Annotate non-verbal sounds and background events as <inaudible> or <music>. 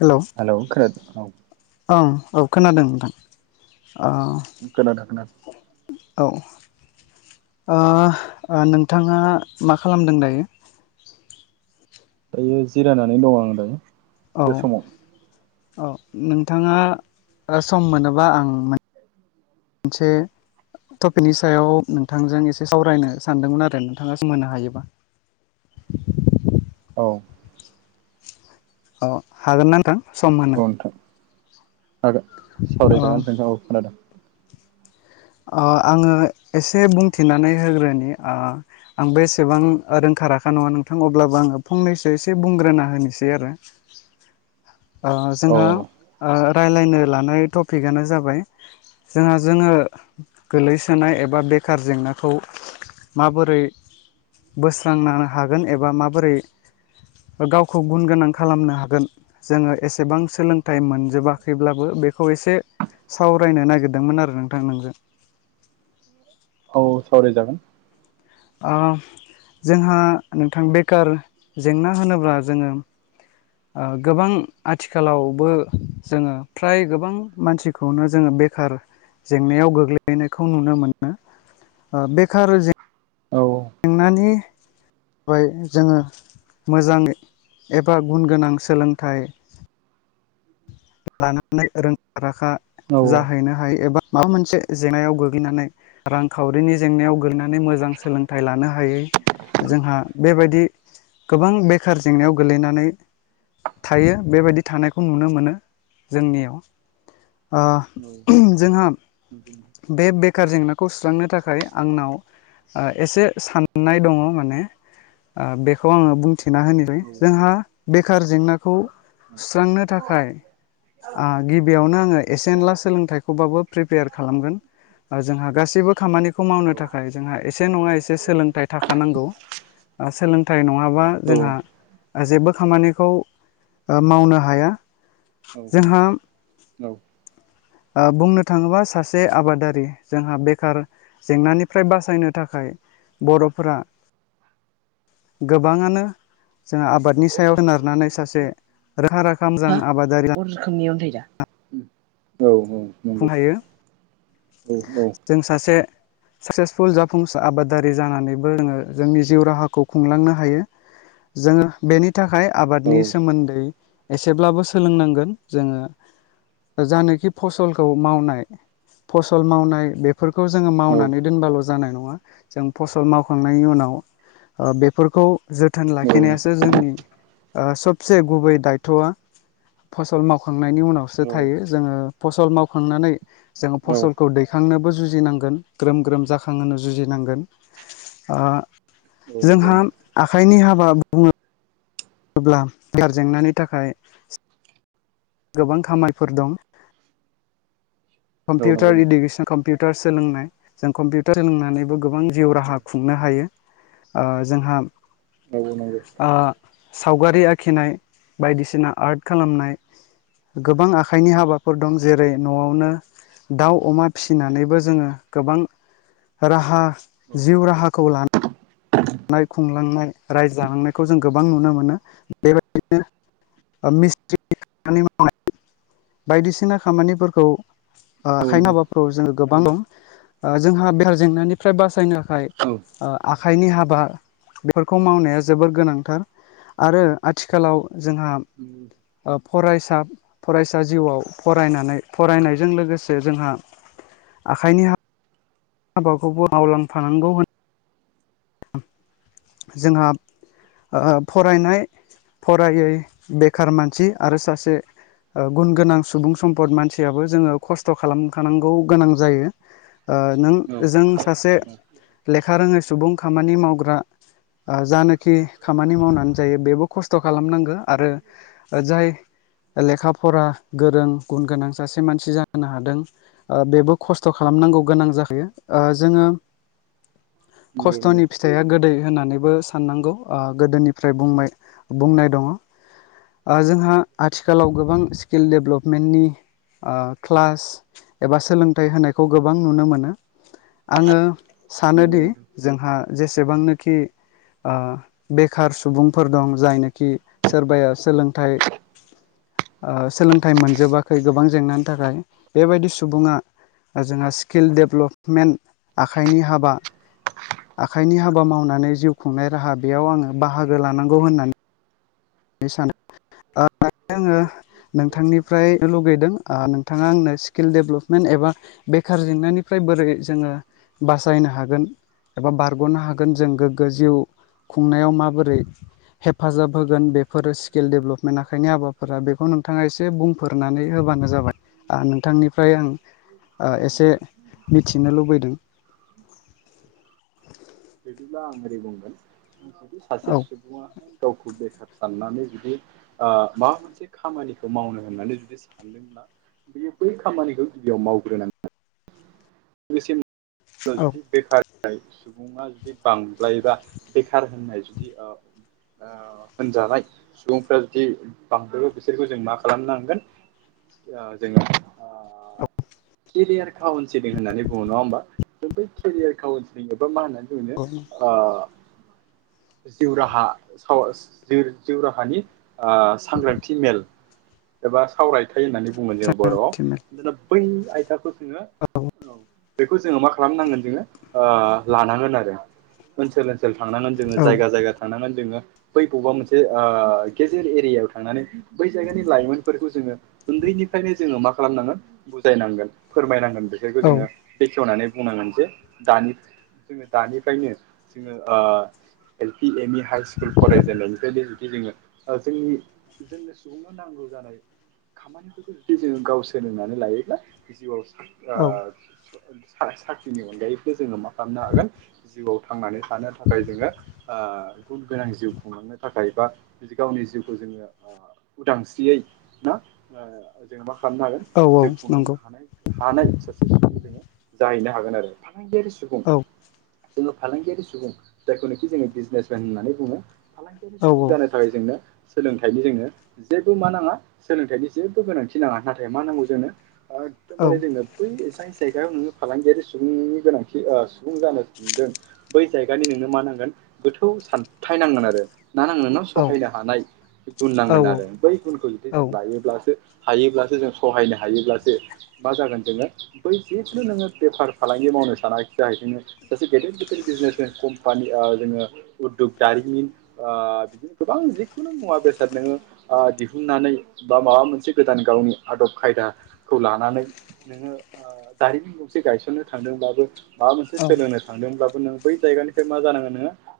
Hello hello खोनादों ओं औ खोनादों नोंथां औ खोनादों खोना औ ओ ओ नोंथाङा मा खालामदों दायो दायो जिरायनानै दङ आं दायो औ बे समाव औ नोंथाङा ओ सम मोनोबा आं मोन मोनसे टपिकनि सायाव नोंथांजों एसे सावरायनो सानदोंमोन आरो नोंथाङा सम होनो हायोबा? औ औ हागोन ना नोंथां सम औ होनो नोंथां हागोन अ सावरायजागोनबाथन नोंथां औ खोनादों आ आङो एसे बुंथिनानै होग्रोनि आ आंबो एसेबां रोंखा राखा नङा नोंथां अब्लाबो आङो फंनैसो एसे बुंग्रोना होनोसै आरो आ औ जोंहा ओ रायलायनो लानाय टपिकआनो जाबाय जोंहा जोङो गोलैसोनाय एबा बेखार जेंनाखौ माबोरै बोस्रांनो हागोन एबा माबोरै गावखौ गुन गोनां खालामनो हागोन जोङो एसेबां सोलोंथाइ मोनजोबाखैब्लाबो बेखौ एसे सावरायनो नागिरदोंमोन आरो नोंथां नोंजों औ सावराय जागोन आ जोंहा नोंथां बेखार जेंना होनोब्ला जोङो ओ गोबां आथिखालावबो जोङो फ्राय गोबां मानसिखौनो जोङो बेखार जेंनायाव गोग्लैनायखौ नुनो मोनो ओ बेखार जें औ नानि जाय जोङो मोजां एबा गुन गोनां सोलोंथाइ लानानै रोंखा राखा औ जाहैनो हायो एबा माबा मोनसे जेंनायाव गोग्लैनानै रांखावरिनि जेंनायाव गोग्लैनानै मोजां सोलोंथाइ लानो हायै जोंहा बेबायदि गोबां बेखार जेंनायाव गोलैनानै थायो बेबायदि थानायखौ नुनो मोनो जोंनियाव आ जोंहा बे बेखार जेंनाखौ सुस्रांनो थाखाय आंनाव आ एसे साननाय दङ माने आ बेखौ आङो बुंथिना होनोबाय जोंहा बेखार जेंनाखौ सुस्रांनो थाखाय आ गिबियावनो आङो एसे एनला सोलोंथाइखौबाबो प्रेपेयार खालामगोन जोंहा गासैबो खामानिखौ मावनो थाखाय जोंहा एसे नङा एसे सोलोंथाइ थाखानांगौ आ सोलोंथाइ नङाबा जोंहा जेबो खामानिखौ आ मावनो हाया औ औ जोंहा औ आ बुंनो थाङोबा सासे आबादारि जोंहा बेखार जेंनानिफ्राय बासायनो थाखाय बर'फोरा गोबाङानो जों आबाद नि सायाव सोनारनानै सासे रोंखा राखा मोजां आबादारि रोखोमनिथ दा औ औ नंगौ जाफुंनो हायो औ औ जों सासे साक्सेसफुल जाफुंसार आबादारि जानानैबो जोङो जोंनि जिउ राहाखौ खुंलांनो हायो जोङो बेनि थाखाय औ आबादनि सोमोन्दै एसेब्लाबो सोलोंनांगोन, जोङो जानाखि पस्ट <unintelligible> मावनाय फसल मावनाय बेफोरखौ जोङो औ मावनानै दोनबाल' जानाय नङा जों फसल मावखांनायनि उनाव ओ बेफोरखौ जोथोन नंगौ औ लाखिनायासो जोंनि ओ सबसे गुबै दायथ'आ फसल मावखांनायनि उनावसो थायो जोङो फसल मावखांनानै जोङो फसलखौ दैखांनोबो जुजिनांगोन ग्रोम ग्रोम जाखांहोनो जुजिनांगोन। आ नंगौ औ नंगौ जोंहा आखाइनि हाबा बुङो ब्ला बेगार जेंनानि थाखाय गोबां खामानिफोर दं। औ औ नंगौ औ कम्पिउटार इडुगेसन कम्पिउटार सोलोंनाय जों कम्पिउटार सोलोंनानैबो गोबां जिउ राहा खुंनो हायो। ओ जोंहा नंगौ - नंगौ। आ सावगारि आखिनाय बायदिसिना आर्ट खालामनाय गोबां आखाइनि हाबाफोर दं जेरै न'आवनो दाउ, अमा फिसिनानैबो जोङो गोबां राहा जिउ राहाखौ ला -नाय खुंलांनाय रायजो जालांनायखौ जों गोबां नुनो मोनो। बेबायदिनो मिस्ट्रि खामानि मावनाय बायदिसिना खामानिफोरखौ ओ औ आखाइनो नंगौ हाबाफ्राव जोङो गोबां दं। जोंहा बेखार जेंनानिफ्राय बासायनो <unintelligible> आखाइनि हा -बा बेफोरखौ मावनाया जोबोर गोनांथार आरो आथिखालाव जोंहा <unintelligible> ओ फरायसा फरायसा जिउआव फरायनानै फरायनायजों लोगोसे जोंहा आखाइनि हाबाखौबो मावलांफानांगौ <unintelligible> जोंहा ओ फरायनाय फरायै बेखार मानसि आरो सासे गुन गोनां सुबुं सम्पद मानसियाबो जोङो खस्थ' खालामखानांगौ गोनां जायो। ओ नों जों सासे लेखा रोङै सुबुं खामानि मावग्रा ओ जानोखि खामानि मावनानै जायो बेबो खस्थ' खालामनांगो आरो ओ जाय लेखा फरा गोरों गुन गोनां सासे मानसि जानो हादों। बेबो खस्थ' खालामनांगौ गोनां जाखायो ओ जोङो नंगौ नंगौ खस्थ'नि फिथाइया गोदै होननानैबो साननांगौ ओ गोदोनिफ्राय बुंनाय -बुंनाय दङ। ओ जोंहा आथिखालाव गोबां स्किल दडेभ्लपमेन्टनि ओ क्लास एबा सोलोंथाइ होनायखौ गोबां नुनो मोनो। आङो सानोदि नोंथां जोंहा जेसेबांनोखि ओ बेखार सुबुंफोर दं जायनाखि सोरबाया सोलोंथाइ ओ सोलोंथाइ मोनजोबाखै गोबां जेंनानि थाखाय बेबायदि सुबुङा जोंहा स्किल डेभेलपमेन्ट आखाइनि हाबा आखाइनि हाबा मावनानै जिउ खुंनाय राहा बेयाव आङो बाहागो लानांगौ होननानै सानो औ आङो नंगौ नंगौ नोंथां नोंथांनिफ्राय लुगैदों ओ नोंथाङा आंनो स्किल डेभेलपमेन्ट एबा बेखार जेंनानिफ्राय बोरै जोङो बासायनो हागोन एबा बारग'नो हागोन जों <unintelligible> <unintelligible> जिउ खुंनायाव माबोरै हेफाजाब होगोन बे <unintelligible> स्किल दडेभलपमेन्ट आखाइनि हाबाफोरा बेखौ नोंथाङा एसे बुंफोरनानै होबानो जाबाय। ओ नोंथांनिफ्राय आं ओ एसे औ दे मिथिनो लुबैदों। बिदिब्ला आं ओरै बुंगोन जुदि औ सासे <unintelligible> सुबुङाहाय गावखौ बेखार साननानै जुदि ओ माबा मोनसे खामानिखौ मावनो होननानै जुदि सानदों बेयो बै खामानिखौ गिबियाव मावग्रोनांगौ। लोगोसे औ जुदि बेखार सुबुङा जुदि बांद्रायोबा बेखार होननाय जुदि ओ ओ होनजानाय सुबुंफ्रा जुदि बांद्रायबा बिसोरखौ जों मा खालामनांगोन जोङो ओ औ केरियार काउन्सिलिं होननानै बुङो <unintelligible> बा मोनसे केरियार काउन्सिलिं एबा मा होनना बुंङो औ औ ओ जिउ राहा साव-जि- जिउ राहानि ओ सांग्रांथि मेल एबा सावराय आथाइ होननानै बुगोन जोङो बर'आव दोना बै आयथाखौ जोङो औ बेखौ जोङो मा खालामनांगोन जोङो ओ लानांगोन आरो। ओनसोल ओनसोल थांनांगोन जोङो जायगा जायगा थांनांगोन जोङो। बै बबेबा मोनसे ओ गेजेर एरियायाव थांनानै बै जायगानि लाइमोनफोरखौ जोङो उन्दैनिफ्रायनो जोङो मा खालामनांगोन बुजायनांगोन फोरमायनांगोन बेसोरखौ औ जोङो बेखेवनानै बुंनांगोन जे दानि जोङो दानिफ्रायनो जोङो O L P M E high school फरायजेननायनिफ्रायनो जुदि जोङो जोंनि जोंनि सुबुं नांगौ जानाय खामानिफोरखौ जुदि जों गाव सोलोंनानै लायोब्ला जिउआव स औ ओ साख्रिनि अनगायैखौ जोङो मा खालामनो हागोन जिउआव थांनानै थानो थाखाय जोङो ओ गुन गोनां जिउ खुंलांनो थाखाय बा बि गावनि जिउखौ जोङो ओ उदांस्रियै ना जोङो मा खालामनो हागोन औ औ जिउ खुंलांनो नंगौ हानाय हानाय सासे सुबुं जोङो जाहैनो हागोन आरो। फालांगियारि सुबुं औ जोङो फालांगियारि सुबुं जायखौनाखि जोङो बिजनेसमेन होननानै बुङो। फालांगियारि औ सुबुं औ जानो थाखाय जोंनो सोलोंथाइनि जोंनो जेबो मा नाङा सोलोंथाइनि जेबो गोनांथि नाङा नाथाय मा नांगौ जोंनो औ एखदेबारे जोंनो बै जाय जायगायाव नोङो फालांगियारि सुबुंनि गोनांथि सुबुं जानो सानदों बै जायगानि नोंनो मा नांगोन गोथौ सानथाय नांगोन आरो ना नांगौ नोंनाव औ सहायनो हानाय गुन औ नांगोन आरो। बै गुनखौ जुदि जों औ लायोब्लासो हायोब्लासो जों सहायनो हायोब्लासो मा जागोन जोङो बै जिखुनु नोङो बेफार फालांगि मावनो सानाखि जाहैदोंङो सासे गेदेर गेदेर बिजनेसमेन कम्पानि जोङो उददग दारिमिन ओ बिदिनो गोबां जिखुनु मुवा बेसाद नोङो ओ दिहुननानै बा माबा मोनसे गोदान गावनि आदब खायदाखौ लानानै नोङो ओ दारिमिन गंसे गायसननो थांदोंब्लाबो माबा मोनसे औ औ सोलोंनो थांदोंब्लाबो नों बै जायगानिफ्राय मा जानांगोन नोङो